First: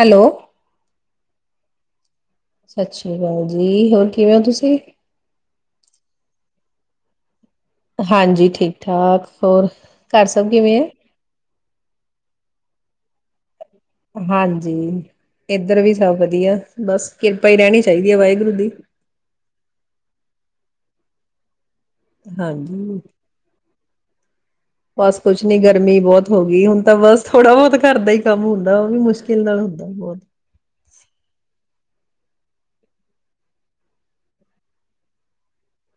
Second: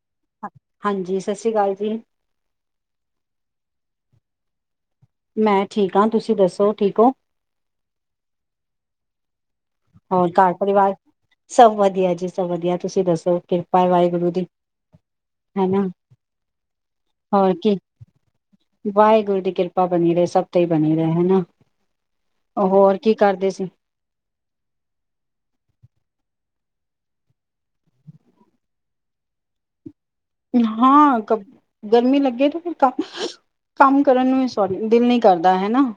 Hello. ਹਾਂਜੀ। ਸਤਿ ਸ਼੍ਰੀ ਅਕਾਲ ਜੀ। ਸਤਿ ਸ੍ਰੀ ਅਕਾਲ ਜੀ, ਹੋਰ ਕਿਵੇਂ ਹੋ ਤੁਸੀਂ? ਮੈਂ ਠੀਕ ਹਾਂ, ਤੁਸੀਂ ਦੱਸੋ ਠੀਕ ਹੋ? ਹਾਂਜੀ ਠੀਕ ਠਾਕ। ਹੋਰ ਘਰ ਹੋਰ ਸਭ ਕਰ ਕਿਵੇਂ ਹੈ? ਪਰਿਵਾਰ, ਸਭ ਵਧੀਆ ਜੀ ਸਭ ਵਧੀਆ। ਤੁਸੀਂ ਦੱਸੋ? ਕਿਰਪਾ ਹੈ ਵਾਹਿਗੁਰੂ ਦੀ ਹਾਂਜੀ ਹਨਾ ਇਧਰ ਵੀ ਸਭ ਵਧੀਆ ਬਸ ਕਿਰਪਾ ਹੋਰ ਹੀ ਕੀ ਰਹਿਣੀ ਚਾਹੀਦੀ ਹੈ ਵਾਹਿਗੁਰੂ ਦੀ। ਵਾਹਿਗੁਰੂ ਦੀ ਕਿਰਪਾ ਬਣੀ ਰਹੇ ਸਭ ਹੀ ਬਣੀ ਰਹੇ ਨਾ। ਉਹ ਹੋਰ ਹਾਂਜੀ। ਕੀ ਕਰਦੇ ਸੀ ਬਸ ਕੁਛ ਨੀ ਗਰਮੀ ਬਹੁਤ ਹੋ ਗਈ ਹੁਣ ਤਾਂ ਬਸ ਥੋੜਾ ਬਹੁਤ ਘਰ ਦਾ ਹੀ ਕੰਮ ਹੁੰਦਾ ਉਹ ਵੀ ਮੁਸ਼ਕਿਲ ਨਾਲ ਹੁੰਦਾ ਬਹੁਤ ਹਾਂ ਗਰਮੀ ਲੱਗੇ ਤੇ ਫਿਰ ਕੰਮ ਕਰਨ ਨੂੰ ਸੋਰੀ ਦਿਲ ਨ ਕਰਦਾ ਹਨਾ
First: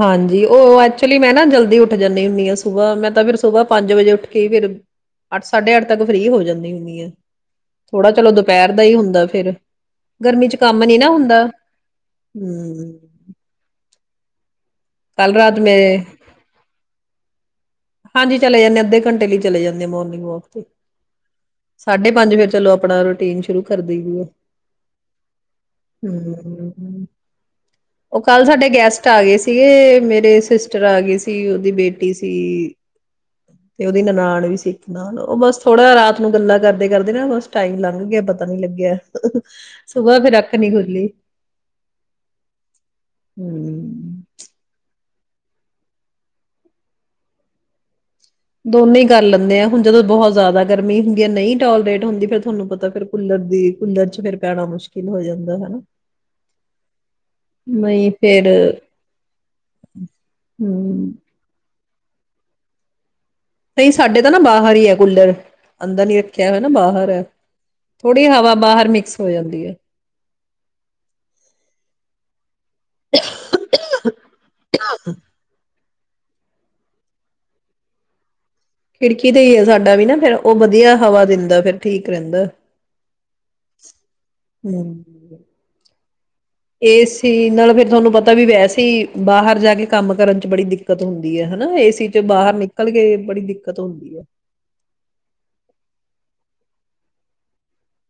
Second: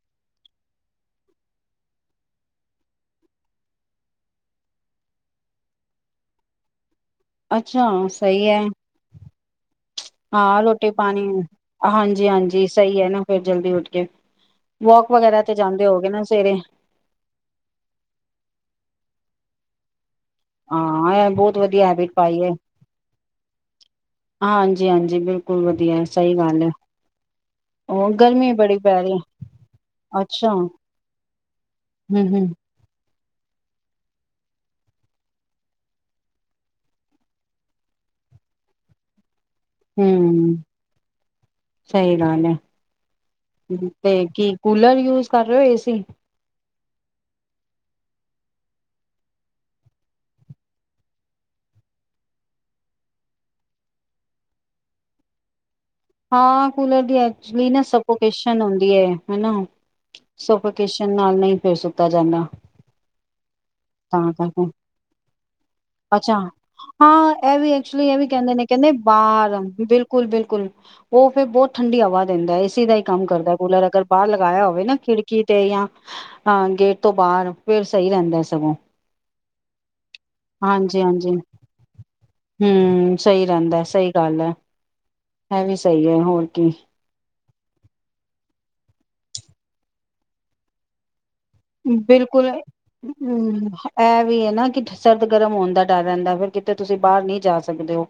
ਹਾਂਜੀ ਉਹ ਐਕਚੁਲੀ ਮੈਂ ਨਾ ਜਲਦੀ ਉੱਠ ਜਾਂਨੀ ਹੁੰਦੀ ਆਂ ਸੁਬਾਹ ਮੈਂ ਤਾਂ ਫਿਰ ਸੁਬਾਹ ਪੰਜ ਵਜੇ ਉੱਠ ਕੇ ਫਿਰ ਅੱਠ ਸਾਢੇ ਅੱਠ ਤੱਕ ਫਰੀ ਹੋ ਜਾਂਨੀ ਹੁੰਨੀ ਆਂ ਅੱਛਾ ਸਹੀ ਹੈ ਫਿਰ। ਗਰਮੀ ਚ ਹਾਂ ਕੰਮ ਰੋਟੀ ਨੀ ਨਾ ਪਾਣੀ ਹੁੰਦਾ, ਹਾਂਜੀ ਹਾਂਜੀ ਹੂੰ। ਸਹੀ ਹੈ ਨਾ ਫਿਰ ਜਲਦੀ [inaudible] ਵੋਕ ਕੱਲ ਵਗੈਰਾ ਤੇ ਰਾਤ ਮੈਂ ਜਾਂਦੇ ਹੋਗੇ ਨਾ ਸਵੇਰੇ ਹਾਂਜੀ ਚਲੇ ਜਾਂਦੇ ਆ ਅੱਧੇ ਘੰਟੇ ਲਈ ਚਲੇ ਜਾਂਦੇ ਮੋਹਨ ਹਾਂ ਇਹ ਬਹੁਤ ਵਧੀਆ ਸਾਢੇ ਹੈਬਿਟ ਪੰਜ ਪਾਈ ਹੈ ਫਿਰ ਚਲੋ ਆਪਣਾ ਰੂਟੀਨ ਸ਼ੁਰੂ ਕਰ ਦਈਦੀ ਆ। ਹਾਂਜੀ ਹਾਂਜੀ ਬਿਲਕੁਲ ਵਧੀਆ ਸਹੀ ਗੱਲ ਹੈ ਹਮ, ਉਹ ਕੱਲ ਗਰਮੀ ਸਾਡੇ ਬੜੀ ਪੈ ਗੈਸਟ ਰਹੀ ਆ ਗਏ ਸੀਗੇ, ਮੇਰੇ ਅੱਛਾ ਹਮ ਸਿਸਟਰ ਆ ਗਈ ਸੀ, ਉਹਦੀ ਬੇਟੀ ਸੀ ਹਮ ਤੇ ਉਹਦੀ ਨਨਾਣ ਵੀ ਸਿੱਖਨਾ ਉਹ ਬਸ ਥੋੜਾ ਰਾਤ ਨੂੰ ਗੱਲਾਂ ਕਰਦੇ ਕਰਦੇ ਨਾ ਬਸ ਟਾਈਮ ਲੰਘ ਗਿਆ ਪਤਾ ਨੀ ਲੱਗਿਆ ਸੁਬਾਹ ਫੇਰ ਅੱਖ ਹਮ, ਨੀ ਖੁੱਲੀ ਸਹੀ ਗੱਲ ਹੈ ਤੇ ਹਮ ਕੀ ਕੂਲਰ ਯੂਜ ਕਰ ਰਹੇ ਓ ਸੀ ਦੋਨੇ ਹੀ ਕਰ ਲੈਂਦੇ ਆ ਹੁਣ ਜਦੋਂ ਬਹੁਤ ਜ਼ਿਆਦਾ ਗਰਮੀ ਹੁੰਦੀ ਹੈ ਨਹੀਂ ਟੋਲਰੇਟ ਹੁੰਦੀ ਫਿਰ ਤੁਹਾਨੂੰ ਪਤਾ ਫਿਰ ਕੂਲਰ ਦੀ ਕੂਲਰ ਚ ਫਿਰ ਪੈਣਾ ਮੁਸ਼ਕਿਲ ਹੋ ਜਾਂਦਾ ਹਨਾ ਹਾਂ ਕੂਲਰ ਦੀ ਐਕਚੁਲੀ ਨਾ ਨਹੀਂ ਫੇਰ ਸਫੋਕੇਸ਼ਨ ਹੁੰਦੀ ਹੈ ਹਨਾ ਹੂੰ, ਸਫੋਕੇਸ਼ਨ ਨਾਲ ਨਹੀਂ ਫਿਰ ਕੀਤਾ ਜਾਂਦਾ ਨਹੀਂ ਸਾਡੇ ਤਾਂ ਨਾ ਬਾਹਰ ਹੀ ਹੈ ਕੂਲਰ ਅੰਦਰ ਨੀ ਅੱਛਾ ਰੱਖਿਆ ਹੋਇਆ ਨਾ ਬਾਹਰ ਹੈ ਹਾਂ ਇਹ ਵੀ ਐਕਚੁਲੀ ਇਹ ਥੋੜ੍ਹੀ ਵੀ ਕਹਿੰਦੇ ਹਵਾ ਨੇ ਬਾਹਰ ਕਹਿੰਦੇ ਮਿਕਸ ਹੋ ਬਾਹਰ ਜਾਂਦੀ ਐ ਬਿਲਕੁਲ ਬਿਲਕੁਲ ਉਹ ਫੇਰ ਬਹੁਤ ਠੰਡੀ ਹਵਾ ਦਿੰਦਾ ਏਸੀ ਦਾ ਹੀ ਕੰਮ ਕਰਦਾ ਕੂਲਰ ਅਗਰ ਬਾਹਰ ਲਗਾਇਆ ਹੋਵੇ ਨਾ ਖਿੜਕੀ ਤੇ ਜਾਂ ਹਾਂ ਗੇਟ ਤੋਂ ਬਾਹਰ ਫਿਰ ਸਹੀ ਰਹਿੰਦਾ ਸੀ ਖਿੜਕੀ ਤੇ ਹੀ ਹੈ ਸਾਡਾ ਵੀ ਨਾ ਫੇਰ ਉਹ ਵਧੀਆ ਹਾਂਜੀ ਹਵਾ ਹਾਂਜੀ ਦਿੰਦਾ ਫਿਰ ਠੀਕ ਰਹਿੰਦਾ ਹਮ ਸਹੀ ਰਹਿੰਦਾ ਸਹੀ ਗੱਲ ਹਮ ਹੈ ਵੀ ਸਹੀ ਹੈ ਹੁਣ ਏਸ ਨਾਲੇ ਫੇਰ ਤੁਹਾਨੂੰ ਪਤਾ ਵੀ ਵੈਸੇ ਹੀ ਬਾਹਰ ਜਾ ਕੇ ਕੰਮ ਕਰਨ ਚ ਬੜੀ ਦਿੱਕਤ ਹੁੰਦੀ ਹੈ ਹਨਾ ਏਸੀ ਚ ਬਿਲਕੁਲ ਬਾਹਰ ਨਿਕਲ ਕੇ ਬੜੀ ਹਮ ਦਿੱਕਤ ਹੁੰਦੀ ਹੈ। ਇਹ ਵੀ ਐ ਨਾ ਕਿ ਸਰਦ ਗਰਮ ਹੋਣ ਦਾ ਡਰ ਰਹਿੰਦਾ ਵ ਕਿਤੇ ਤੇ ਤੁਸੀਂ ਬਾਹਰ ਨਹੀਂ ਜਾ ਸਕਦੇ ਹੋ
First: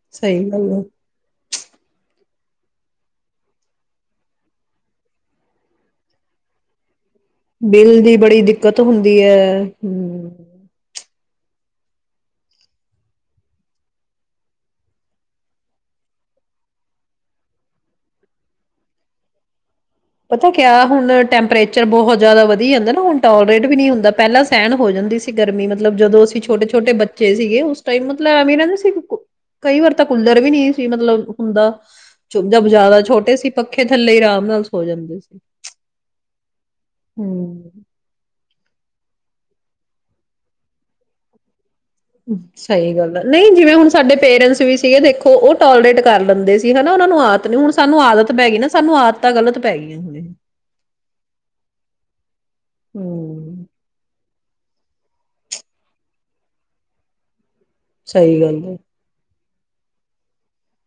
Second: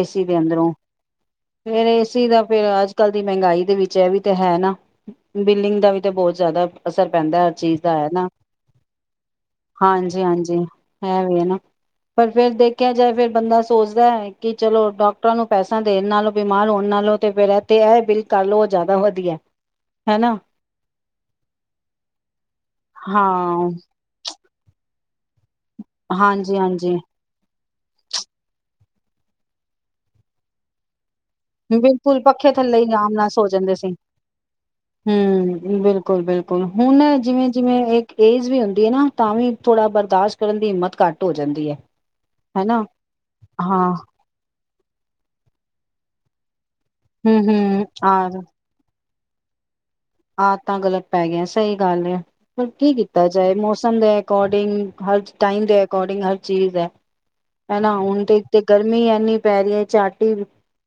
ਏਸੀ ਦੇ ਸਹੀ ਗੱਲ ਅੰਦਰੋਂ, ਹੈ, ਫੇਰ ਏਸੀ ਦਾ ਫਿਰ ਅੱਜ ਕੱਲ ਦੀ ਮਹਿੰਗਾਈ ਦੇ ਵਿੱਚ ਇਹ ਵੀ ਤੇ ਹੈ ਨਾ ਬਿੱਲਿੰਗ ਦਾ ਵੀ ਤਾਂ ਬਹੁਤ ਜ਼ਿਆਦਾ ਅਸਰ ਪੈਂਦਾ ਹਰ ਚੀਜ਼ ਦਾ ਬਿਲ ਹੈ ਦੀ ਨਾ ਬੜੀ ਦਿੱਕਤ ਹੁੰਦੀ ਹੈ। ਹਾਂਜੀ ਹਮ ਹਾਂਜੀ ਹੈ ਵੀ ਹੈ ਨਾ ਪਰ ਫਿਰ ਦੇਖਿਆ ਜਾਏ ਫਿਰ ਬੰਦਾ ਸੋਚਦੈ ਕਿ ਚਲੋ ਡਾਕਟਰਾਂ ਨੂੰ ਪੈਸਾ ਦੇਣ ਨਾਲੋਂ ਬਿਮਾਰ ਹੋਣ ਨਾਲੋਂ ਤੇ ਫਿਰ ਇਥੇ ਇਹ ਬਿੱਲ ਕਰ ਲਓ ਉਹ ਜ਼ਿਆਦਾ ਵਧੀਆ ਹਨਾ ਪਤਾ ਕਿਆ ਹੁਣ ਟੈਂਪਰੇਚਰ ਬਹੁਤ ਜ਼ਿਆਦਾ ਵਧੀ ਜਾਂਦਾ ਨਾ ਹੁਣ ਟੋਲਰੇਟ ਹਾਂ ਵੀ ਨੀ ਹੁੰਦਾ ਪਹਿਲਾਂ ਸਹਿਣ ਹੋ ਜਾਂਦੀ ਸੀ ਗਰਮੀ ਮਤਲਬ ਜਦੋਂ ਅਸੀਂ ਛੋਟੇ ਛੋਟੇ ਹਾਂਜੀ-ਹਾਂਜੀ, ਬੱਚੇ ਸੀਗੇ ਉਸ ਟਾਈਮ ਮਤਲ ਐਵੇਂ ਦਾ ਸੀ ਕਈ ਵਾਰ ਤਾਂ ਕੁਲਰ ਵੀ ਨਹੀਂੀ ਸੀ ਮਤਲਬ ਹੁੰਦਾ ਬਿਲਕੁਲ ਪੱਖੇ ਜਬ ਥੱਲੇ ਹੀ ਜ਼ਿਆਦਾ ਛੋਟੇ ਸੀ ਪੱਖੇ ਥੱਲੇ ਆਰਾਮ ਨਾਲ ਜਾਂਦੇ ਸੀ। ਹਮ ਬਿਲਕੁਲ ਬਿਲਕੁਲ ਹੁਣ ਜਿਵੇਂ ਹੂੰ ਜਿਵੇਂ ਇੱਕ ਏਜ ਵੀ ਹੁੰਦੀ ਹੈ ਨਾ ਤਾਂ ਵੀ ਥੋੜਾ ਬਰਦਾਸ਼ਤ ਕਰਨ ਦੀ ਹਿੰਮਤ ਘੱਟ ਹੋ ਜਾਂਦੀ ਹੈ ਹਨਾ ਸਹੀ ਗੱਲ ਆ ਨਹੀਂ ਜਿਵੇਂ ਹੁਣ ਹਾਂ ਸਾਡੇ ਪੇਰੈਂਟਸ ਵੀ ਸੀਗੇ ਦੇਖੋ ਉਹ ਟੋਲਰੇਟ ਕਰ ਲੈਂਦੇ ਸੀ ਹਨਾ ਉਹਨਾਂ ਨੂੰ ਆਦਤੀ ਹੁਣ ਹੂੰ-ਹੂੰ ਸਾਨੂੰ ਆ ਆਦਤ ਪੈਗੀ ਨਾ ਸਾਨੂੰ ਆਦਤ ਤਾਂ ਗਲਤ ਪੈ ਗਈ ਆਦਤਾਂ ਗ਼ਲਤ ਪੈ ਗੀਆਂ ਸਹੀ ਗੱਲ ਹੈ ਪਰ ਕੀ ਕੀਤਾ ਜਾਏ ਹੂੰ ਮੌਸਮ ਦਾ ਅਕੋਡਿੰਗ ਹਰ ਟਾਈਮ ਦੇ ਅਕੋਰਡਿੰਗ ਹਰ ਚੀਜ਼ ਹੈ ਹੈਨਾ ਹੁਣ ਸਹੀ ਤੇਥੇ ਗੱਲ ਹੈ। ਗਰਮੀ ਐਨੀ ਪੈ ਰਹੀਆਂ ਚਾਰਟੀ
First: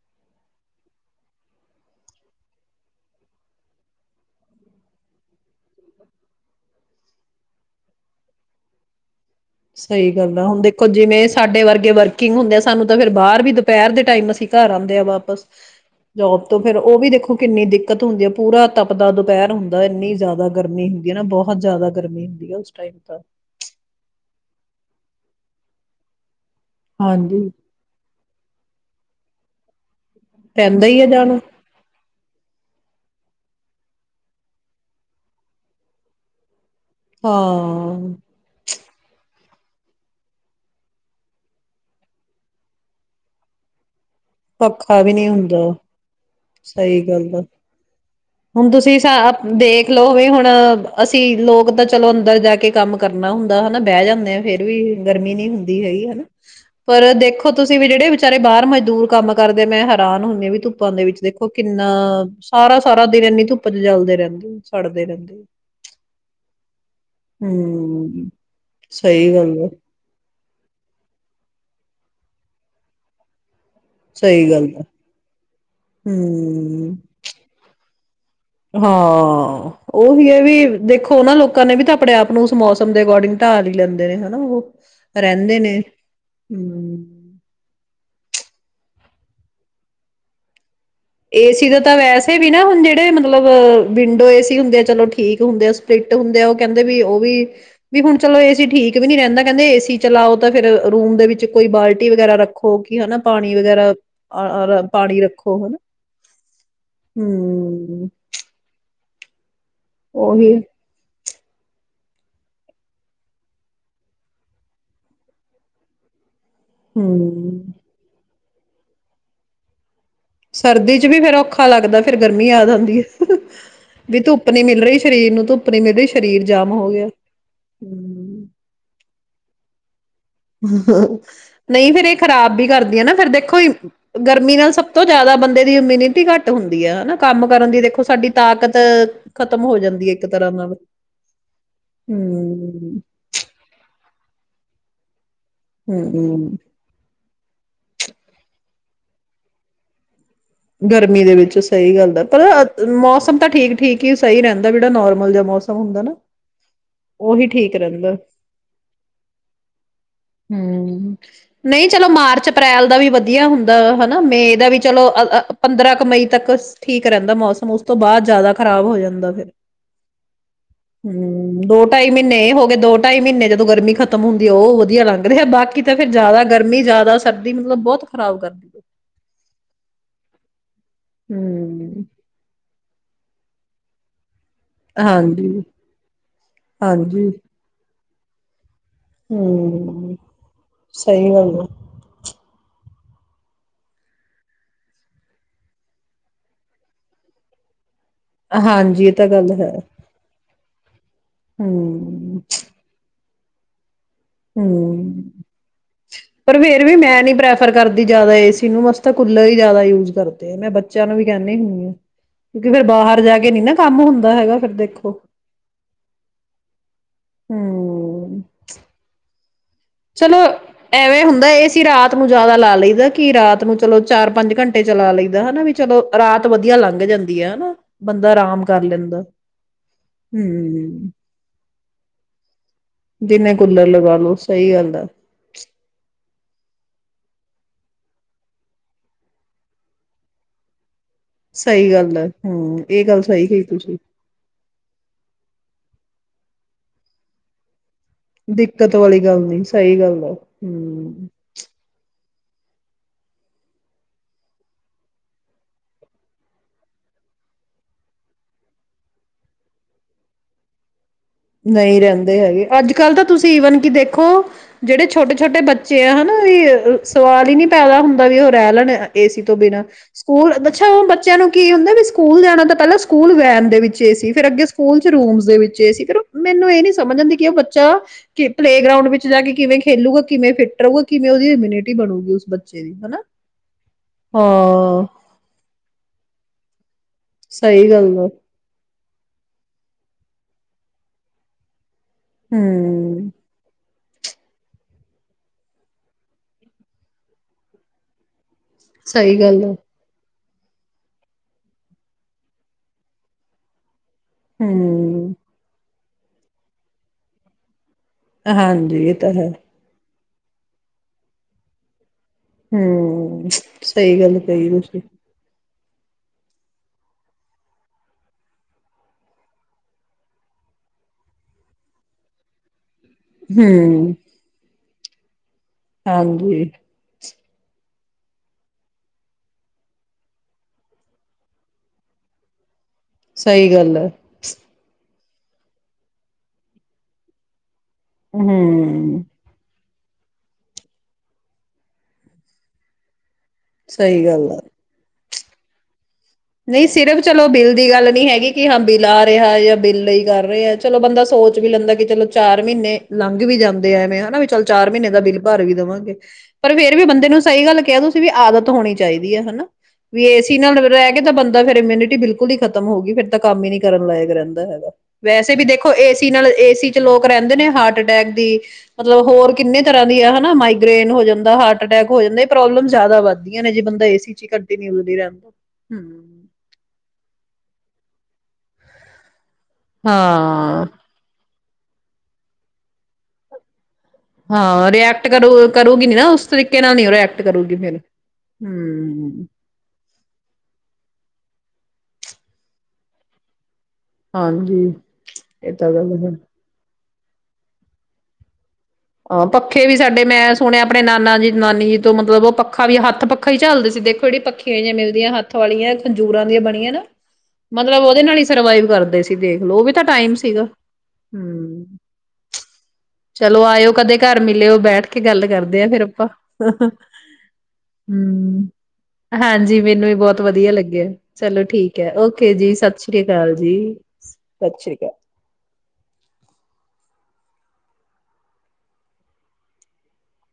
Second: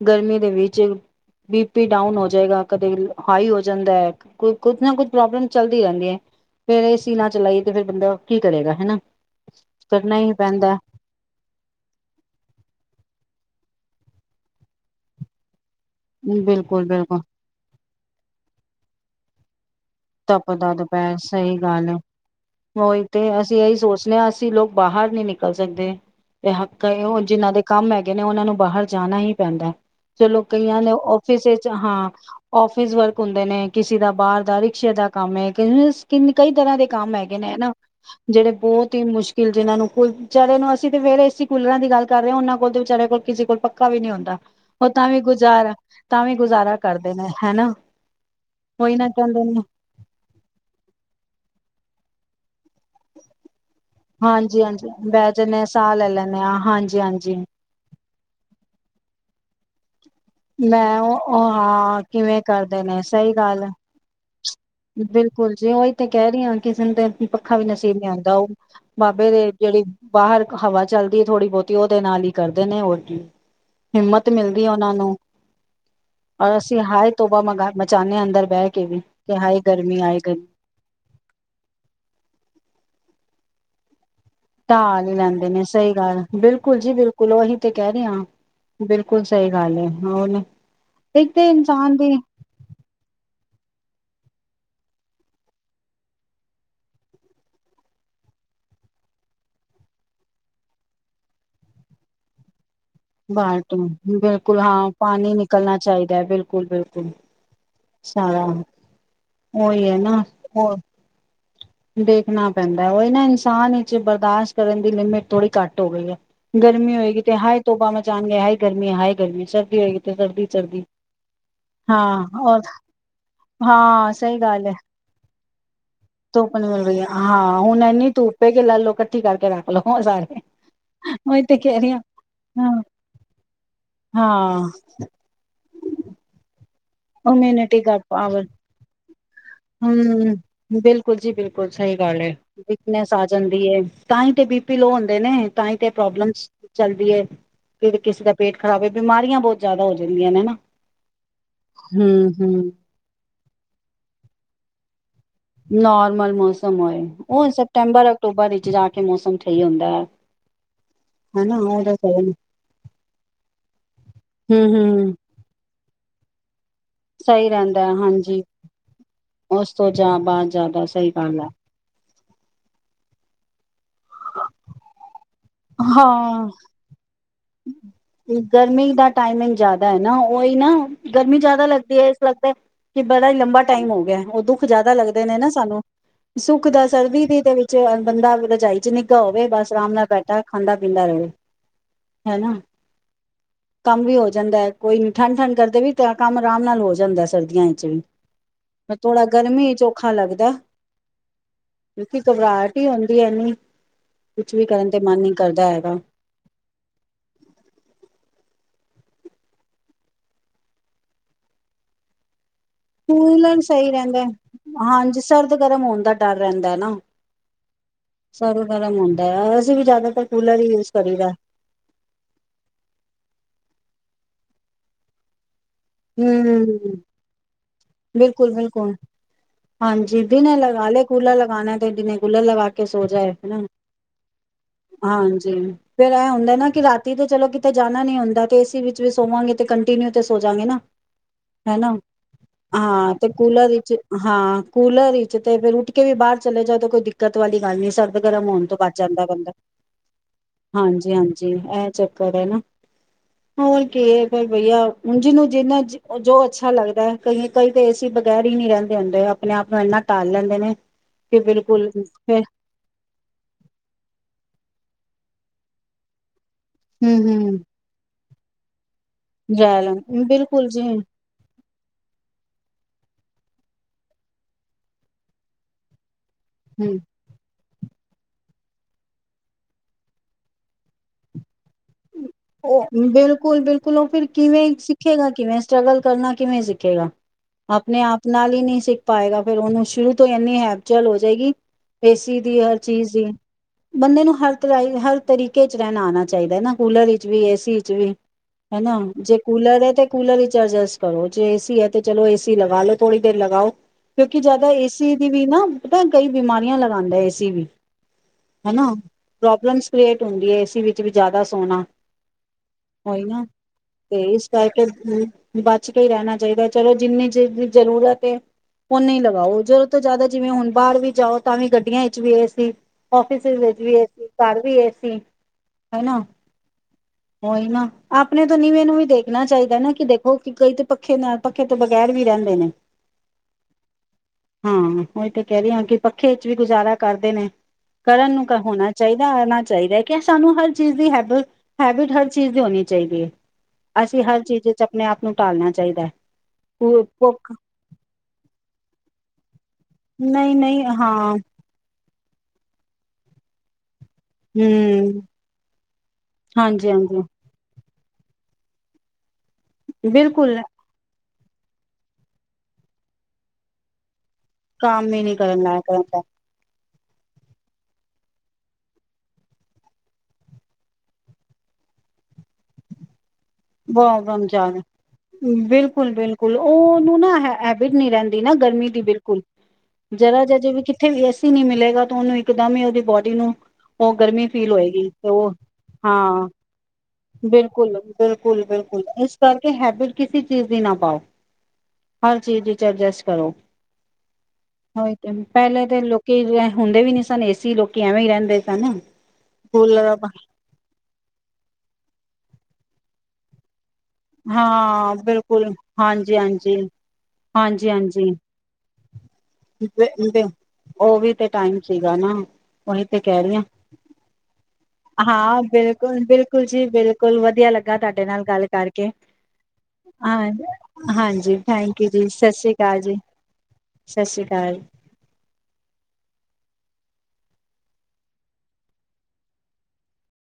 ਗਰਮੀ ਦੇ ਵਿੱਚ ਬੀ ਪੀ ਡਾਊਨ ਹੋ ਜਾਏਗਾ ਕਦੇ ਹਾਈ ਹੋ ਜਾਂਦੈ ਕੁੱਛ ਨਾ ਕੁੱਛ ਪ੍ਰੋਬਲਮ ਚੱਲਦੀ ਰਹਿੰਦੀ ਹੈ ਫੇਰ ਏਸੀ ਨਾ ਚਲਾਈਏ ਤੇ ਫਿਰ ਬੰਦਾ ਕੀ ਕਰੇਗਾ ਹਨਾ ਸਹੀ ਕਰਨਾ ਹੀ ਗੱਲ ਆ ਹੁਣ ਪੈਂਦਾ ਦੇਖੋ ਜਿਵੇਂ ਸਾਡੇ ਵਰਗੇ ਵਰਕਿੰਗ ਹੁੰਦੇ ਆ ਸਾਨੂੰ ਤਾਂ ਫੇਰ ਬਾਹਰ ਵੀ ਦੁਪਹਿਰ ਦੇ ਟਾਈਮ ਅਸੀਂ ਘਰ ਆਉਂਦੇ ਆ ਵਾਪਸ ਜੋਬ ਤੋਂ ਫੇਰ ਬਿਲਕੁਲ ਉਹ ਵੀ ਬਿਲਕੁਲ ਦੇਖੋ ਕਿੰਨੀ ਦਿੱਕਤ ਹੁੰਦੀ ਹੈ ਪੂਰਾ ਤਪਦਾਦ ਪੈੜ ਹੁੰ ਤਪਦਾ ਦਪੈ ਸਹੀ ਗੱਲ ਜ਼ਿਆਦਾ ਹੈ ਗਰਮੀ ਹੁੰਦੀ ਹੈ ਉਸ ਟਾਈਮ ਉਹੀ ਤਾਂ ਤੇ ਅਸੀਂ ਇਹੀ ਸੋਚਦੇ ਹਾਂ ਅਸੀਂ ਲੋਕ ਬਾਹਰ ਨਹੀਂ ਨਿਕਲ ਸਕਦੇ ਤੇ ਹ ਉਹ ਹਾਂਜੀ ਜਿੰਨਾਂ ਦੇ ਕੰਮ ਹੈਗੇ ਨੇ ਉਹਨਾਂ ਨੂੰ ਬਾਹਰ ਜਾਣਾ ਹੀ ਪੈਂਦਾ ਚਲੋ ਕਈਆਂ ਪੈਂਦਾ ਨੇ ਹੀ ਹੈ ਜਾਣਾ ਔਫਿਸ ਵਿੱਚ ਹਾਂ ਔਫਿਸ ਵਰਕ ਹੁੰਦੇ ਨੇ ਕਿਸੇ ਦਾ ਬਾਹਰ ਦਾ ਸ਼ ਦਾ ਕੰਮ ਐਂ ਕਈ ਤਰ੍ਹਾਂ ਦੇ ਕੰਮ ਹੈਗੇ ਨੇ ਹਨਾ ਹਾਂ ਜਿਹੜੇ ਬਹੁਤ ਹੁ ਮੁਸ਼ਕਿਲ ਜਿਹਨ੍ਹਾਂ ਨੂੰ ਵਿਚਾਰੇ ਨੂੰ ਅਸੀਂ ਤੇ ਫੇਰ ਏਸੀ ਕੂਲਰਾਂ ਦੀ ਗੱਲ ਕਰ ਰਹੇ ਹ ਉਹਨਾਂ ਕੋਲ ਵਿਚਾਰੇ ਕੋਲ ਕਿਸੇ ਕੋਲ ਪੱਖਾ ਵੀ ਨਹੀਂ ਹੁੰਦਾ ਉਹ ਪੱਖਾ ਤਾਂ ਵੀ ਨਹੀਂ ਹੁੰਦਾ ਗੁਜ਼ਾਰਾ ਤਾਂ ਵੀ ਗੁਜ਼ਾਰਾ ਸਹੀ ਕਰਦੇ ਨੇ ਗੱਲ ਆ ਹੈਨਾ ਕੋਈ ਨਾ ਕਹਿੰਦੇ ਨੇ ਦੇਖਲਓ ਵੀ ਹੁਣ ਅਸੀਂ ਲੋਕ ਤਾਂ ਚਲੋ ਅੰਦਰ ਜਾ ਕੇ ਕੰਮ ਕਰਨਾ ਹੁੰ ਹਨਾ ਬਹਿ ਜਾਂਦੇ ਆ ਹਾਂਜੀ ਫੇਰ ਵੀ ਹਾਂਜੀ ਬਹਿ ਗਰਮੀ ਨੀ ਜਾਂਦੇ ਹੁੰਦੀ ਸਾਹ ਹੈਗੀ ਲੈ ਹਨਾ ਲੈਂਦੇ ਹਾਂ ਹਾਂਜੀ ਪਰ ਹਾਂਜੀ ਦੇਖੋ ਤੁਸੀਂ ਵੀ ਜਿਹੜੇ ਵਿਚਾਰੇ ਬਾਹਰ ਮਜ਼ਦੂਰ ਕੰਮ ਕਰਦੇ ਮੈ ਆਨ ਹੁਨੇਆਂ ਵੀ ਧੁੱਪਾਂ ਮੈਂ ਦੇ ਵਿੱਚ ਦੇਖੋ ਉਹ ਕਿੰਨਾ ਹਾਂ ਕਿਵੇਂ ਕਰਦੇ ਨੇ ਸਾਰਾ-ਸਾਰਾ ਦਿਨ ਸਹੀ ਇੰਨੀ ਗੱਲ ਧੁੱਪ ਚ ਜਲਦੇ [inaudible] ਰਹਿੰਦੇ ਬਿਲਕੁਲ ਜੀ ਉਹੀ ਤੇ ਕਹਿ ਰਹੀਆਂ ਕਿਸੇ ਨੂੰ ਇੱਕ ਪੱਖਾ ਵੀ ਨਸੀਬ ਨੀ ਹਮ ਆਉਂਦਾ ਉਹ ਬਾਬੇ ਸਹੀ ਦੇ ਗੱਲ ਹੈ ਜਿਹੜੀ ਬਾਹਰ ਹਵਾ ਚਲਦੀ ਥੋੜੀ ਬਹੁਤੀ ਉਹਦੇ ਨਾਲ ਹੀ ਕਰਦੇ ਨੇ ਹੋਰ ਕੀ। ਹਿੰਮਤ ਸਹੀ ਮਿਲਦੀ ਗੱਲ ਐ ਹੈ ਉਹਨਾਂ ਨੂੰ। ਔਰ ਅਸੀਂ ਹਮ ਹਾਏ ਤੋਬਾ ਮਗਾ ਮਚਾਨੇ ਆਂ ਅੰਦਰ ਬਹਿ ਕੇ ਵੀ। ਹਾਏ ਹਾਂ ਗਰਮੀ ਆਏ ਉਹੀ ਹੈ ਗਰਮੀ ਵੀ ਦੇਖੋ ਨਾ ਲੋਕਾਂ ਨੇ ਵੀ ਤਾਂ ਆਪਣੇ ਆਪ ਨੂੰ ਉਸ ਮੌਸਮ ਦੇ ਅਕੋਰਡਿੰਗ ਢਾਲ ਹੀ ਲੈਂਦਾ। ਢਾਲ ਲੈਂਦੇ ਨੇ, ਸਹੀ ਗੱਲ ਬਿਲਕੁਲ ਜੀ ਹਮ ਬਿਲਕੁਲ ਉਹੀ ਤੇ ਕਹਿ ਰਹੇ ਹਾਂ। ਬਿਲਕੁਲ ਸਹੀ ਗੱਲ ਏ ਹੁਣ ਏਸੀ ਦੇ ਤਾਂ ਵੈਸੇ ਵੀ ਨਾ ਹੁਣ ਜਿਹੜੇ ਮਤਲਬ ਵਿੰਡੋ ਏਸੀ ਹੁੰਦੇ ਆ ਚਲੋ ਠੀਕ ਹੁੰਦੇ ਆ ਸਪਲਿਟ ਹੁੰਦੇ ਆ ਉਹ ਕਹਿੰਦੇ ਵੀ ਉਹ ਵੀ ਬੀ ਹੁਣ ਚਲੋ ਏਸੀ ਠੀਕ ਵੀ ਨੀ ਰਹਿੰਦਾ ਕਹਿੰਦੇ ਏਸੀ ਚਲਾਓ ਤਾਂ ਫਿਰ ਰੂਮ ਦੇ ਵਿੱਚ ਕੋਈ ਬਾਲਟੀ ਵਗੈਰਾ ਰੱਖੋ ਰੱਖੋ ਕਿ ਹਨਾ ਪਾਣੀ ਬਾਹਰ ਤੋਂ ਵਗੈਰਾ ਅ-ਅਰ ਪਾਣੀ ਰੱਖੋ ਹਨਾ। ਬਿਲਕੁਲ-ਬਿਲਕੁਲ। ਹਮ ਸਾਰਾ ਉਹੀ ਐ ਨਾ ਉਹੀ ਹੋਰ ਦੇਖਣਾ ਪੈਂਦਾ ਉਹ ਇਹ ਨਾ ਇਨਸਾਨ ਵਿੱਚ ਬਰਦਾਸ਼ਤ ਕਰਨ ਦੀ ਲਿਮਿਟ ਥੋੜ੍ਹੀ ਘੱਟ ਹੋ ਗਈ ਹੈ। ਗਰਮੀ ਹੋਏਗੀ ਤੇ ਹਾਏ ਹਮ ਤੋਬਾ ਮਚਾਣ ਗੇ ਹਏ ਗਰਮੀ ਹਾਏ ਗਰਮੀ ਸਰਦੀ ਹੋਏਗੀ ਸਰਦੀ ਚ ਵੀ ਫੇਰ ਔਖਾ ਲੱਗਦਾ ਫੇਰ ਹਾਂ ਗਰਮੀ ਔਰ ਆ ਜਾਂਦੀ ਏ, ਹਾਂ ਵੀ ਸਹੀ ਧੁੱਪ ਨੀ ਗੱਲ ਹੈ ਮਿਲ ਰਹੀ ਸਰੀਰ ਨੂੰ ਧੁੱਪ ਨੀ ਮਿਲ ਰਹੀ ਸਰੀਰ ਧੁੱਪ ਨੀ ਜਾਮ ਮਿਲ ਹੋ ਰਹੀ ਗਿਆ ਹਾਂ ਹੁਣ ਇਹਨੀ ਹਮ ਧੁੱਪੇ ਕੇ ਲੈ ਲੋ ਠੀ ਕਰਕੇ ਰੱਖ ਲਓ [unintelligible] ਉਹੀ ਤੇ ਕਹਿ ਰਹੀ ਨਹੀਂ ਹਾਂ ਫਿਰ ਇਹ ਖ਼ਰਾਬ ਵੀ ਹਾਂ ਕਰਦੀ ਆ ਨਾ ਫਿਰ ਦੇਖੋ ਗਰਮੀ ਨਾਲ ਹਾਂ ਸਭ ਤੋਂ ਜ਼ਿਆਦਾ ਬੰਦੇ ਦੀ ਇਮਿਊਨਿਟੀ ਘੱਟ ਹੁੰਦੀ ਹਨਾ ਕੰਮ ਕਰਨ ਇਮਿਊਨਿਟੀ ਦੀ ਦਾ ਦੇਖੋ ਸਾਡੀ ਪਾਵਰ ਤਾਕਤ ਖ਼ਤਮ ਹੋ ਜਾਂਦੀ ਹੈ ਇੱਕ ਹਮ, ਤਰ੍ਹਾਂ ਨਾਲ ਬਿਲਕੁਲ ਜੀ ਬਿਲਕੁਲ, ਸਹੀ ਗੱਲ ਹੈ ਹਮ ਵਿਕਨੈਸ ਆ ਜਾਂਦੀ ਹੈ ਤਾਂ ਹੀ ਤੇ ਬੀ-ਪੀ ਲੋ ਹੁੰਨ ਨੇ ਤਾਂ ਹੀ ਤੇ ਪ੍ਰੋਬਲਮਸ ਹਮ ਚੱਲਦੀ ਏ। ਫਿਰ ਕਿਸੇ ਦਾ ਪੇਟ ਖ਼ਰਾਬ ਏ ਬਿਮਾਰੀਆਂ ਬਹੁਤ ਜ਼ਿਆਦਾ ਹੋ ਜਾਦੀ ਗਰਮੀ ਦੇ ਵਿੱਚ ਸਹੀ ਗੱਲ ਐ ਹੂੰ ਪਰ ਮੌਸਮ ਤਾਂ ਠੀਕ ਠੀਕ ਹੀ ਸਹੀ ਰਹਿੰਦਾ [unintelligible] ਮੌਸਮ ਹੁੰਦਾ ਨਾ ਨੋਰਮਲ ਮੌਸਮ ਹੋਏ ਉਹੀ ਉਹ ਠੀਕ ਸਤੰਬਰ ਰਹਿੰਦਾ। ਅਕਤੂਬਰ ਵਿੱਚ ਜਾ ਕੇ ਮੌਸਮ ਸਹੀ ਹੁੰਦਾ ਹੈ। ਹਮ ਹਨਾ ਨਹੀਂ ਉਹਦਾ ਚਲੋ ਸਹੀ ਮਾਰਚ ਅਪ੍ਰੈਲ ਦਾ ਵੀ ਵਧੀਆ ਹੁੰਦਾ ਹਨਾ ਮੇ ਇਹ ਹੂੰ ਦਾ ਵੀ ਚਲੋ ਹੂੰ ਪੰਦਰਾਂ ਕ ਮਈ ਤੱਕ ਠੀਕ ਰਹਿੰਦਾ ਸਹੀ ਮੌਸਮ ਉਸ ਹੈ ਤੋਂ ਬਾਅਦ ਹਾਂਜੀ ਜਿਆਦਾ ਖ਼ਰਾਬ ਹੋ ਜਾਂਦਾ ਫਿਰ। ਉਸ ਤੋਂ ਜਾ ਬਾਅਦ ਜ਼ਿਆਦਾ ਸਹੀ ਗੱਲ ਹੈ। ਹਮ ਦੋ ਢਾਈ ਮ ਮੇ ਹੋਏ ਦੋ ਢਾਈ ਮਹੀਨੇ ਜਦੋਂ ਗਰਮੀ ਖਤਮ ਹੁੰਦੀ ਹੈ ਉਹ ਵਧੀਆ ਲੱਗਦੀ ਦੇ ਬਾਕੀ ਤਾਂ ਫੇਰ ਜ਼ਿਆਦਾ ਹਾਂ ਗਰਮੀ ਜ਼ਿਆਦਾ ਸਰਦੀ ਮਤਲਬ ਬਹੁਤ ਖ਼ਰਾਬ ਕਰਦੀ ਹੈ। ਗਰਮੀ ਦਾ ਟਾਈਮਿੰਗ ਜਿਆਦਾ ਹੈ ਨਾ ਓਈ ਨਾ ਗਰਮੀ ਜਿਆਦਾ ਲੱਗਦੀ ਹੂੰ ਹੈ ਇਸ ਲਗ ਤੇ ਕਿ ਬੜਾ ਈ ਲੰਬਾ ਟਾਈਮ ਹੋ ਗਿਆ ਉਹ ਦੁੱਖ ਜ਼ਿਆਦਾ ਲੱਗਦੇ ਨੇ ਨਾ ਹਾਂਜੀ ਸਾਨੂੰ ਸੁੱਖ ਦਾ ਸਰਦੀ ਹਾਂਜੀ ਦੀ ਦੇ ਵਿੱਚ ਬੰਦਾ ਵੀ ਰਜਾਈ ਨਿੱਘਾ ਹੋਵੇ ਬਸ ਆਰਾਮ ਨਾਲ ਹੂੰ ਬੈਠਾ ਖਾਂਦਾ ਪੀਂਦਾ ਸਹੀ ਰਵੇ ਗੱਲ ਹੈ ਨਾ ਕੰਮ ਵੀ ਹੋ ਜਾਂਦਾ ਕੋਈ ਨਹੀਂ ਠੰਡ ਠੰਡ ਕਰਦੇ ਵੀ ਤਾਂ ਕੰਮ ਆਰਾਮ ਨਾਲ ਹੋ ਜਾਂਦਾ ਸਰਦੀਆਂ ਵਿੱਚ ਵੀ ਆ ਤੇ ਹਾਂਜੀ ਇਹ ਥੋੜਾ ਤਾਂ ਗੱਲ ਹੈ ਗਰਮੀ ਚ ਔਖਾ ਲੱਗਦਾ ਕਿਉਂਕਿ ਹੂੰ ਘਬਰਾਹਟ ਹੀ ਹੁੰਦੀ ਐਨੀ [unintelligible] ਕੁਛ ਵੀ ਕਰਨ ਤੇ ਮਨ ਨੀ ਕਰਦਾ ਹੈਗਾ ਫ ਵੀ ਮੈਂ ਨੀ ਪ੍ਰੈਫਰ ਕਰਦੀ ਜ਼ਿਆਦਾ ਏਸੀ ਨੂੰ ਅਸੀ ਤਾਂ ਕੂਲਰ ਹੀ ਜ਼ਿਆਦਾ ਯੂਜ ਕਰਦੇ ਆ ਮੈਂ ਬੱਚਿਆਂ ਨੂੰ ਵੀ ਕਹਿੰਦੀ ਹੁੰਨੀ ਪੂਲਣ ਸਹੀ ਰਹਿੰਦਾ ਫਿਰ ਦੇਖੋ ਹਾਂਜੀ ਸਰਦ ਗਰਮ ਹੋਣ ਦਾ ਡਰ ਰਹਿੰਦਾ ਨਾ ਹੂੰ ਸਰਦ ਗਰਮ ਹੁੰਦਾ ਆ ਚਲੋ ਐਵੇਂ ਹੁੰਦਾ ਏਸੀ ਰਾਤ ਨੂੰ ਜ਼ਿਆਦਾ ਲਾ ਲਈਦਾ ਕਿ ਰਾਤ ਨੂੰ ਚਲੋ ਚਾਰ ਪੰਜ ਘੰਟੇ ਚਲਾ ਲਈਦਾ ਹਨਾ ਵਿੱਚ ਚਲੋ ਰਾਤ ਹਮ ਵਧੀਆ ਲੰਘ ਜਾਂਦੀ ਹੈ ਹਨਾ ਬੰਦਾ ਬਿਲਕੁਲ ਆਰਾਮ ਕਰ ਬਿਲਕੁਲ ਲੈਂਦਾ ਹਾਂਜੀ ਦਿਨੇ ਲਗਾ ਲਏ ਹੂੰ ਕੂਲਰ ਲਗਾਣਾ ਤੇ ਦਿਨੇ ਕੂਲਰ ਲਗਾ ਕੇ ਸੋ ਜਾਏ ਜਿੰਨੇ ਹਨਾ ਕੂਲਰ ਲਗਾ ਲੋ ਸਹੀ ਗੱਲ ਆ ਹਾਂਜੀ ਫੇਰ ਐਂਏ ਹੁੰਦਾ ਹਨਾ ਕਿ ਰਾਤੀ ਤੇ ਚਲੋ ਕਿਤੇ ਜਾਨਾ ਨੀ ਹੁੰਦਾ ਤੇ ਏਸੀ ਵਿੱਚ ਵੀ ਸੋਵਾਂਗੇ ਤੇ ਕੰਟੀਨਿਊ ਤੇ ਸੋਜਾਂਗੇ ਨਾ ਹਨਾ ਸਹੀ ਗੱਲ ਹੈ ਹਮ ਹਾਂ ਤੇ ਕੂਲਰ ਵਿੱਚ ਹਾਂ ਕੂਲਰ ਵਿੱਚ ਤੇ ਫਿਰ ਉੱਠ ਕੇ ਵੀ ਬਾਹਰ ਚਲੇ ਜਾਓ ਤਾਂ ਕੋਈ ਦਿੱਕਤ ਵਾਲੀ ਗੱਲ ਨੀ ਗਰਮ ਹੋਣ ਤੋਂ ਦਿੱਕਤ ਬਚ ਵਾਲੀ ਜਾਂਦਾ ਗੱਲ ਬੰਦਾ ਨੀ ਸਹੀ ਗੱਲ ਆ ਹਾਂਜੀ ਹਮ ਹਾਂਜੀ ਇਹ ਨਾ ਹੋਰ ਕੀ ਹੈ [unintelligible] ਜਿਹਨੂੰ ਜਿੰਹਨਾ ਜੋ ਅੱਛਾ ਲੱਗਦਾ ਹੈ ਕਈਆਂ ਕਈ ਤਾਂ ਏਸੀ ਬਗੈਰ ਹੀ ਨਹੀਂ ਰਹਿੰਦੇ ਹੁੰਦੇ ਆਪਣੇ ਆਪ ਨੂੰ ਇਨਾ ਢਾਲ ਲੈਂਦੇ ਨੇ ਕਿ ਬਿਲਕੁਲ ਨਹੀਂ ਰਹਿੰਦੇ ਫਿਰ ਹੈਗੇ ਅੱਜ ਕੱਲ੍ਹ ਤਾਂ ਤੁਸੀਂ ਈਵਨ ਕੀ ਦੇਖੋ ਜਿਹੜੇ ਛੋਟੇ ਛੋਟੇ ਬੱਚੇ ਆ ਹਨਾ ਵੀ ਹੂੰ ਸਵਾਲ ਹੀ ਹੂੰ ਨੀ ਪੈਦਾ ਹੁੰਦਾ ਦਾ ਵੀ ਉਹ ਰਹਿ ਲੈਣ ਏ ਸੀ ਤੋਂ ਰਹਿ ਬਿਨਾਂ ਲੈਣ ਸਕੂਲ ਬਿਲਕੁਲ ਜੀ ਅੱਛਾ ਉਹ ਬੱਚਿਆਂ ਨੂੰ ਕੀ ਹੁੰਦਾ ਵੀ ਸਕੂਲ ਜਾਣਾ ਤਾਂ ਪਹਿਲਾਂ ਸਕੂਲ ਵੈਨ ਦੇ ਵਿੱਚ ਏਸੀ ਫੇਰ ਅੱਗੇ ਸਕੂਲ ਚ ਰੂਮਸ ਦੇ ਵਿੱਚ ਏਸੀ ਫਿਰ ਮੈਨੂੰ ਇਹ ਨੀ ਹੂੰ ਸਮਝ ਆਂਦੀ ਕਿ ਉਹ [unintelligible] ਕਿ ਪਲੇਗਰਾਊਂਡ ਵਿੱਚ ਜਾ ਕੇ ਕਿਵੇਂ ਖੇਲੂਗਾ, ਕਿਵੇਂ ਫਿਟ ਰਹੇਗਾ, ਕਿਵੇਂ ਉਹਦੀ ਇਮਿਊਨਿਟੀ ਬਣੂਗੀ। ਉਸ ਬੱਚੇ ਉਹ ਦੀ ਹਨਾ ਬਿਲਕੁਲ ਬਿਲਕੁਲ ਉਹ ਫਿਰ ਕਿਵੇਂ ਹਾਂ ਸਿੱਖੇਗਾ ਕਿਵੇਂ ਸਟਰ੍ਰਗਲ ਕਰਨਾ ਕਿਵੇਂ ਸਿੱਖੇ? ਖੇਲਾ ਸਹੀ ਆਪਣੇ ਗੱਲ ਆਪ ਆ ਨਾਲ ਹੀ ਨਹੀਂ ਸੀ। ਪਾਏਗਾ ਫਿਰ ਉਹਨੂੰ ਸ਼ੁਰੂ ਤੋਂ ਇੰਨੀ ਹੈਬਚੂਅਲ ਹੋ ਜਾਏਗੀ। ਏਸੀ ਦੀ ਹਰ ਚੀਜ਼ ਦੀ। ਹਮ ਬੰਦੇ ਨੂੰ ਹਰ ਤਰ੍ਹਾਂ ਹਰ ਤਰੀਕੇ 'ਚ ਰਹਿਣਾ ਆਉਣਾ ਚਾਹੀਦਾ ਹੈ ਨਾ ਕੂਲਰ ਵਿੱਚ। ਵੀ ਏਸੀ ਚ ਵੀ। ਹੈ ਨਾ ਜੇ ਸਹੀ ਗੱਲ ਆ ਕੂਲਰ ਹੈ ਤੇ ਕੂਲਰ ਕਰੋ ਜੇ ਏਸੀ ਹੈ ਤੇ ਚਲੋ ਏਸੀ ਲਗਾ ਲੋੋ ਥੋੜੀ ਦੇਰ ਲਗਾਓ ਕਿਉਂਕਿ ਜਿਆਦਾ ਏਸੀ ਦੀ ਹਮ ਵੀ ਨਾ ਪਤਾ ਕਈ ਬਿਮਾਰੀਆਂ ਲਗਾਉਂਦਾ ਏ ਸੀ ਵੀ। ਹਾਂਜੀ ਇਹ ਤਾਂ ਹੈ। ਟੋੰਗੀ ਏ-ਸੀ ਵਿੱਚ ਵੀ ਜਿਆਦਾ ਸੋਣਾ ਉਹੀ ਨਾ ਹਮ, ਸਹੀ ਤੇ ਗੱਲ ਇਸ ਕਹੀ ਕਰਕੇ ਤੁਸੀਂ ਬਚ ਕੇ ਈ ਰਹਿਣਾ ਚਾਹੀਦਾ ਏ ਚਲੋ ਜਿੰਨੀ ਚ ਜਰੂਰਤ ਏ, ਓਨੇ ਈ ਲਗਾਓ ਜਰੂਰਤ ਤੋਂ ਜਿਆਦਾ ਜਿਵੇਂ ਹੁਣ ਬਾਹਰ ਵੀ ਜਾਓ ਤਾਂ ਵੀ ਗੱਡੀਆਂ ਵਿਚ ਵੀ ਏ-ਸੀ ਓਫਿਸ ਵਿੱਚ ਵੀ ਹੂੰ, ਏ-ਸੀ ਘਰ ਵੀ ਏ-ਸੀ ਤੇਛੇ [unintelligible] ਹਾਂਜੀ ਓਈ ਨਾ ਆਪਣੇ ਤੋਂ ਨੀਵੇਂ ਨੂੰ ਵੀ ਦੇਖਣਾ ਚਾਹੀਦਾ ਨਾ ਕਿ ਦੇਖੋ ਕਿ ਕਈ ਤੇ ਪੱਖੇ ਨਾਲ ਪੱਖੇ ਤੋਂ ਬਗ਼ੈਰ ਵੀ ਰਹਿੰਦੇ ਨੇ ਸਹੀ ਗੱਲ ਏ ਹਾਂ ਓਈ ਤਾਂ ਕਹਿ ਰੀ ਆਖਿਰ ਪੱਖੇ ਚ ਵੀ ਗੁਜ਼ਾਰਾ ਕਰਦੇ ਨੇ ਕਰਨ ਨੂੰ ਕ ਹੋਣਾ ਹੂੰ, ਚਾਹੀਦਾ ਆਣਾ ਚਾਈਦੈ ਕਿ ਸਾਨੂੰ ਹਰ ਚੀਜ਼ ਦੀ ਹੈਬ ਹੈਬਿਟ ਹਰ ਚੀਜ਼ ਦੀ ਹੋਣੀ ਚਇਦੀ ਏ ਅਸੀਂ ਸਹੀ ਹਰ ਗੱਲ ਆ। ਚੀਜ਼ ਚ ਅਪਨੇ ਆਪ ਨੂੰ ਟਾਲਣਾ ਚਾਈਦਾ ਏ ਨਹੀਂ ਸਿਰਫ਼ ਚਲੋ ਬਿੱਲ ਦੀ ਗੱਲ ਨਹੀ ਹੈਗੀ ਕਿ ਹਾਂ ਬਿਲਾ ਹਾ [unintelligible] ਬਿੱਲ ਲਈ ਕਰ ਨਹੀਂ ਰੈ ਏ ਨਹੀਂ ਹਾਂ ਚਲੋ ਬੰਦਾ ਸੋਚ ਵੀ ਲੈਂਦਾ ਕਿ ਚਲੋ ਚਾਰ ਮੀੱਨੇ ਲੰਘ ਵੀ ਜਾਂਣ ਵੇ ਹਨਾ ਵੀ ਚੱਲ ਚਾਰ ਮੀਨੇ ਦਾ ਹਮ ਬਿੱਲ ਭਰ ਵੀ ਦਵਾਂਗੇ, ਪਰ ਹਾਂਜੀ ਫੇਰ ਵੀ ਹਾਂਜੀ ਬੰਦੇ ਨੂੰ ਸਈ ਗੱਲ ਕੈ ਦਾ ਸੀ ਵੀ ਆਦਤ ਹੋਣੀ ਚਾਈਦੀ ਹਨਾ, ਵੀ ਬਿਲਕੁਲ ਅਸੀ ਨਾਲ ਬੰਦਾ ਫਿਰ ਇਮਿਊਨਿਟੀ ਬਿਲਕੁਲ ਈ ਖ਼ਤਮ ਹੋਗੀ ਫਿਰ ਤਾਂ ਕੰਮ ਈ ਨੀ ਕਰਨ ਲਾਇਕ ਰੈ ਹੈਗਾ, ਕੰਮ ਹੀ ਨਹੀਂ ਵੈਸੇ ਕਰਨ ਵੀ ਲਾਇਕ ਦੇਖੋ ਰਹਿੰਦਾ ਏਸੀ ਨਾਲ ਏਸੀ ਲੋਕ ਰੈਂਦੇ ਨੇ ਹਾਟ ਅਟੈਕ ਦੀ, ਮਤਲਬ ਹੋਰ ਕਿੰਨੇ ਤਰ੍ਹਾਂ ਦੀ ਆ ਹਨਾ-ਮਾਈਗ੍ਰੇਨ ਹੋ ਜਾਂਦਾ, ਹਾਟ ਅਟੈਕ ਹੋ ਜਾਂਦੇ ਇਹ ਪ੍ਰੋਬਲਮ ਜ਼ਿਆਦਾ ਵਾਧ ਕੀ ਆਂ ਨੇ ਜੇ ਬੰਦਾ ਏਸੀ ਬਹੁਤ ਚੀ ਘੰਟੀ ਜ਼ਿਆਦਾ ਨਿਲਦੀ ਰੈਂ ਬਿਲਕੁਲ, ਬਿਲਕੁਲ ਓ ਉਨੂੰ ਹੈਬਿਟ ਨਈਂ ਰੈਂਦੀ ਨਾ ਗਰਮੀ ਦੀ ਬਿਲਕੁਲ। ਜਰਾ ਜ ਅਜੇ ਵੀ ਹਾਂ ਕਿੱਥੇ ਵੀ ਨਈਂ ਮਿਲੇਗਾ ਤੁਂਨੂੰ ਇੱਕਦਮ ਈ ਓਦੀ ਬੋਡੀ ਨੂੰ ਉਹ ਗਰਮੀ ਫੀਲ ਹਾਂ, ਹੋਏਗੀ ਰਿਐਕਟ ਤੇ ਉਹ ਕਰੂ ਕਰੂਗੀ ਨੀ ਨਾ ਉਸ ਹਾਂ ਤਰੀਕੇ ਨਾਲ ਰਿਐਕਟ ਕਰੂਗੀ ਫਿਰ ਬਿਲਕੁਲ, ਬਿਲਕੁਲ, ਬਿਲਕੁਲ। ਇਸ ਹੂੰ ਕਰਕੇ ਹੈਬਿਟ ਕਿਸੀ ਚੀਜ਼ ਦੀ ਨਾ ਪਾਓ। ਹਰ ਚੀਜ ਚ ਐਡਜਸਟ ਕਰੋ। ਹਾਂਜੀ ਹੋਈ ਤੇ ਇਹ ਪੈਲੇ ਤਾਂ ਤੇ ਗੱਲ ਹੈ ਲੋਕੀ ਹੁੰਦੇ ਵੀ ਨੀ ਏਸੀ ਲੋਕੀਂ ਐਵੇਂ ਰੈਂਦੇ ਅ ਪੱਖੇ ਵੀ ਸਾਡੇ ਮੈਂ ਸੁਣਿਆ ਆਪਣੇ ਨਾਨਾ ਜੀ ਨਾਨੀ ਤੋ ਮਤਲਬ ਓਹ ਪੱਖਾ ਵੀ ਹੱਥ ਪੱਖਾ ਚੱਲਦੇ ਸ ਦੇਖੋ ੲਹੜਿ ਪਖੀਆਂ ਜਿਂ ਹਾਂ ਮਿਲਦੀਆਂ ਹੱਥ ਬਿਲਕੁਲ ਵਾਲੀਆਂ ਹਾਂਜੀ ਖੰਜੂਰਾਂ ਦੀਆਂ ਹਾਂਜੀ ਬਣੀਆਂ ਨਾ, ਹਾਂਜੀ ਮਤਲਬ ਓਹਦੇ ਹਾਂਜੀ ਨਾਲ ਹੀ ਸਰਵਾਈਵ ਕਰਦੇ ਸੀ ਦੇਖ ਲੋ, ਓਹ ਵੀ ਤਾਂ ਟਾਈਮ ਸੀਗਾ, ਉਹ ਵੀ ਤੇ ਟਾਈਮ ਸੀਗਾ ਨਾ ਉਹੀ ਤੇ ਕਹਿ ਰਹੀ ਹਾਂ ਹਮ--ਚਲੋ ਆਇਓ ਲੇ ਓ ਬੈਠ ਕੇ ਗੱਲ ਹਾਂ ਕਰਦੇ ਆ ਫਿਰ ਬਿਲਕੁਲ ਆਪਾਂ, ਬਿਲਕੁਲ ਜੀ ਬਿਲਕੁਲ ਵਧੀਆ ਲੱਗਾ ਤੁਹਾਡੇ ਨਾਲ ਗੱਲ ਹਮ ਕਰਕੇ ਹਾਂਜੀ ਮੈਨੂੰ ਵੀ ਹਾਂ ਬੋਹਤ ਵਧੀਆ ਲੱਗਿਆ ਚਲੋ ਠੀਕ ਏ, ਓਕੇ ਜੀ ਸਤਿ ਸ੍ਰੀ ਅਕਾਲ ਜੀ ਸਤਿ ਸ੍ਰੀ ਅਕਾਲ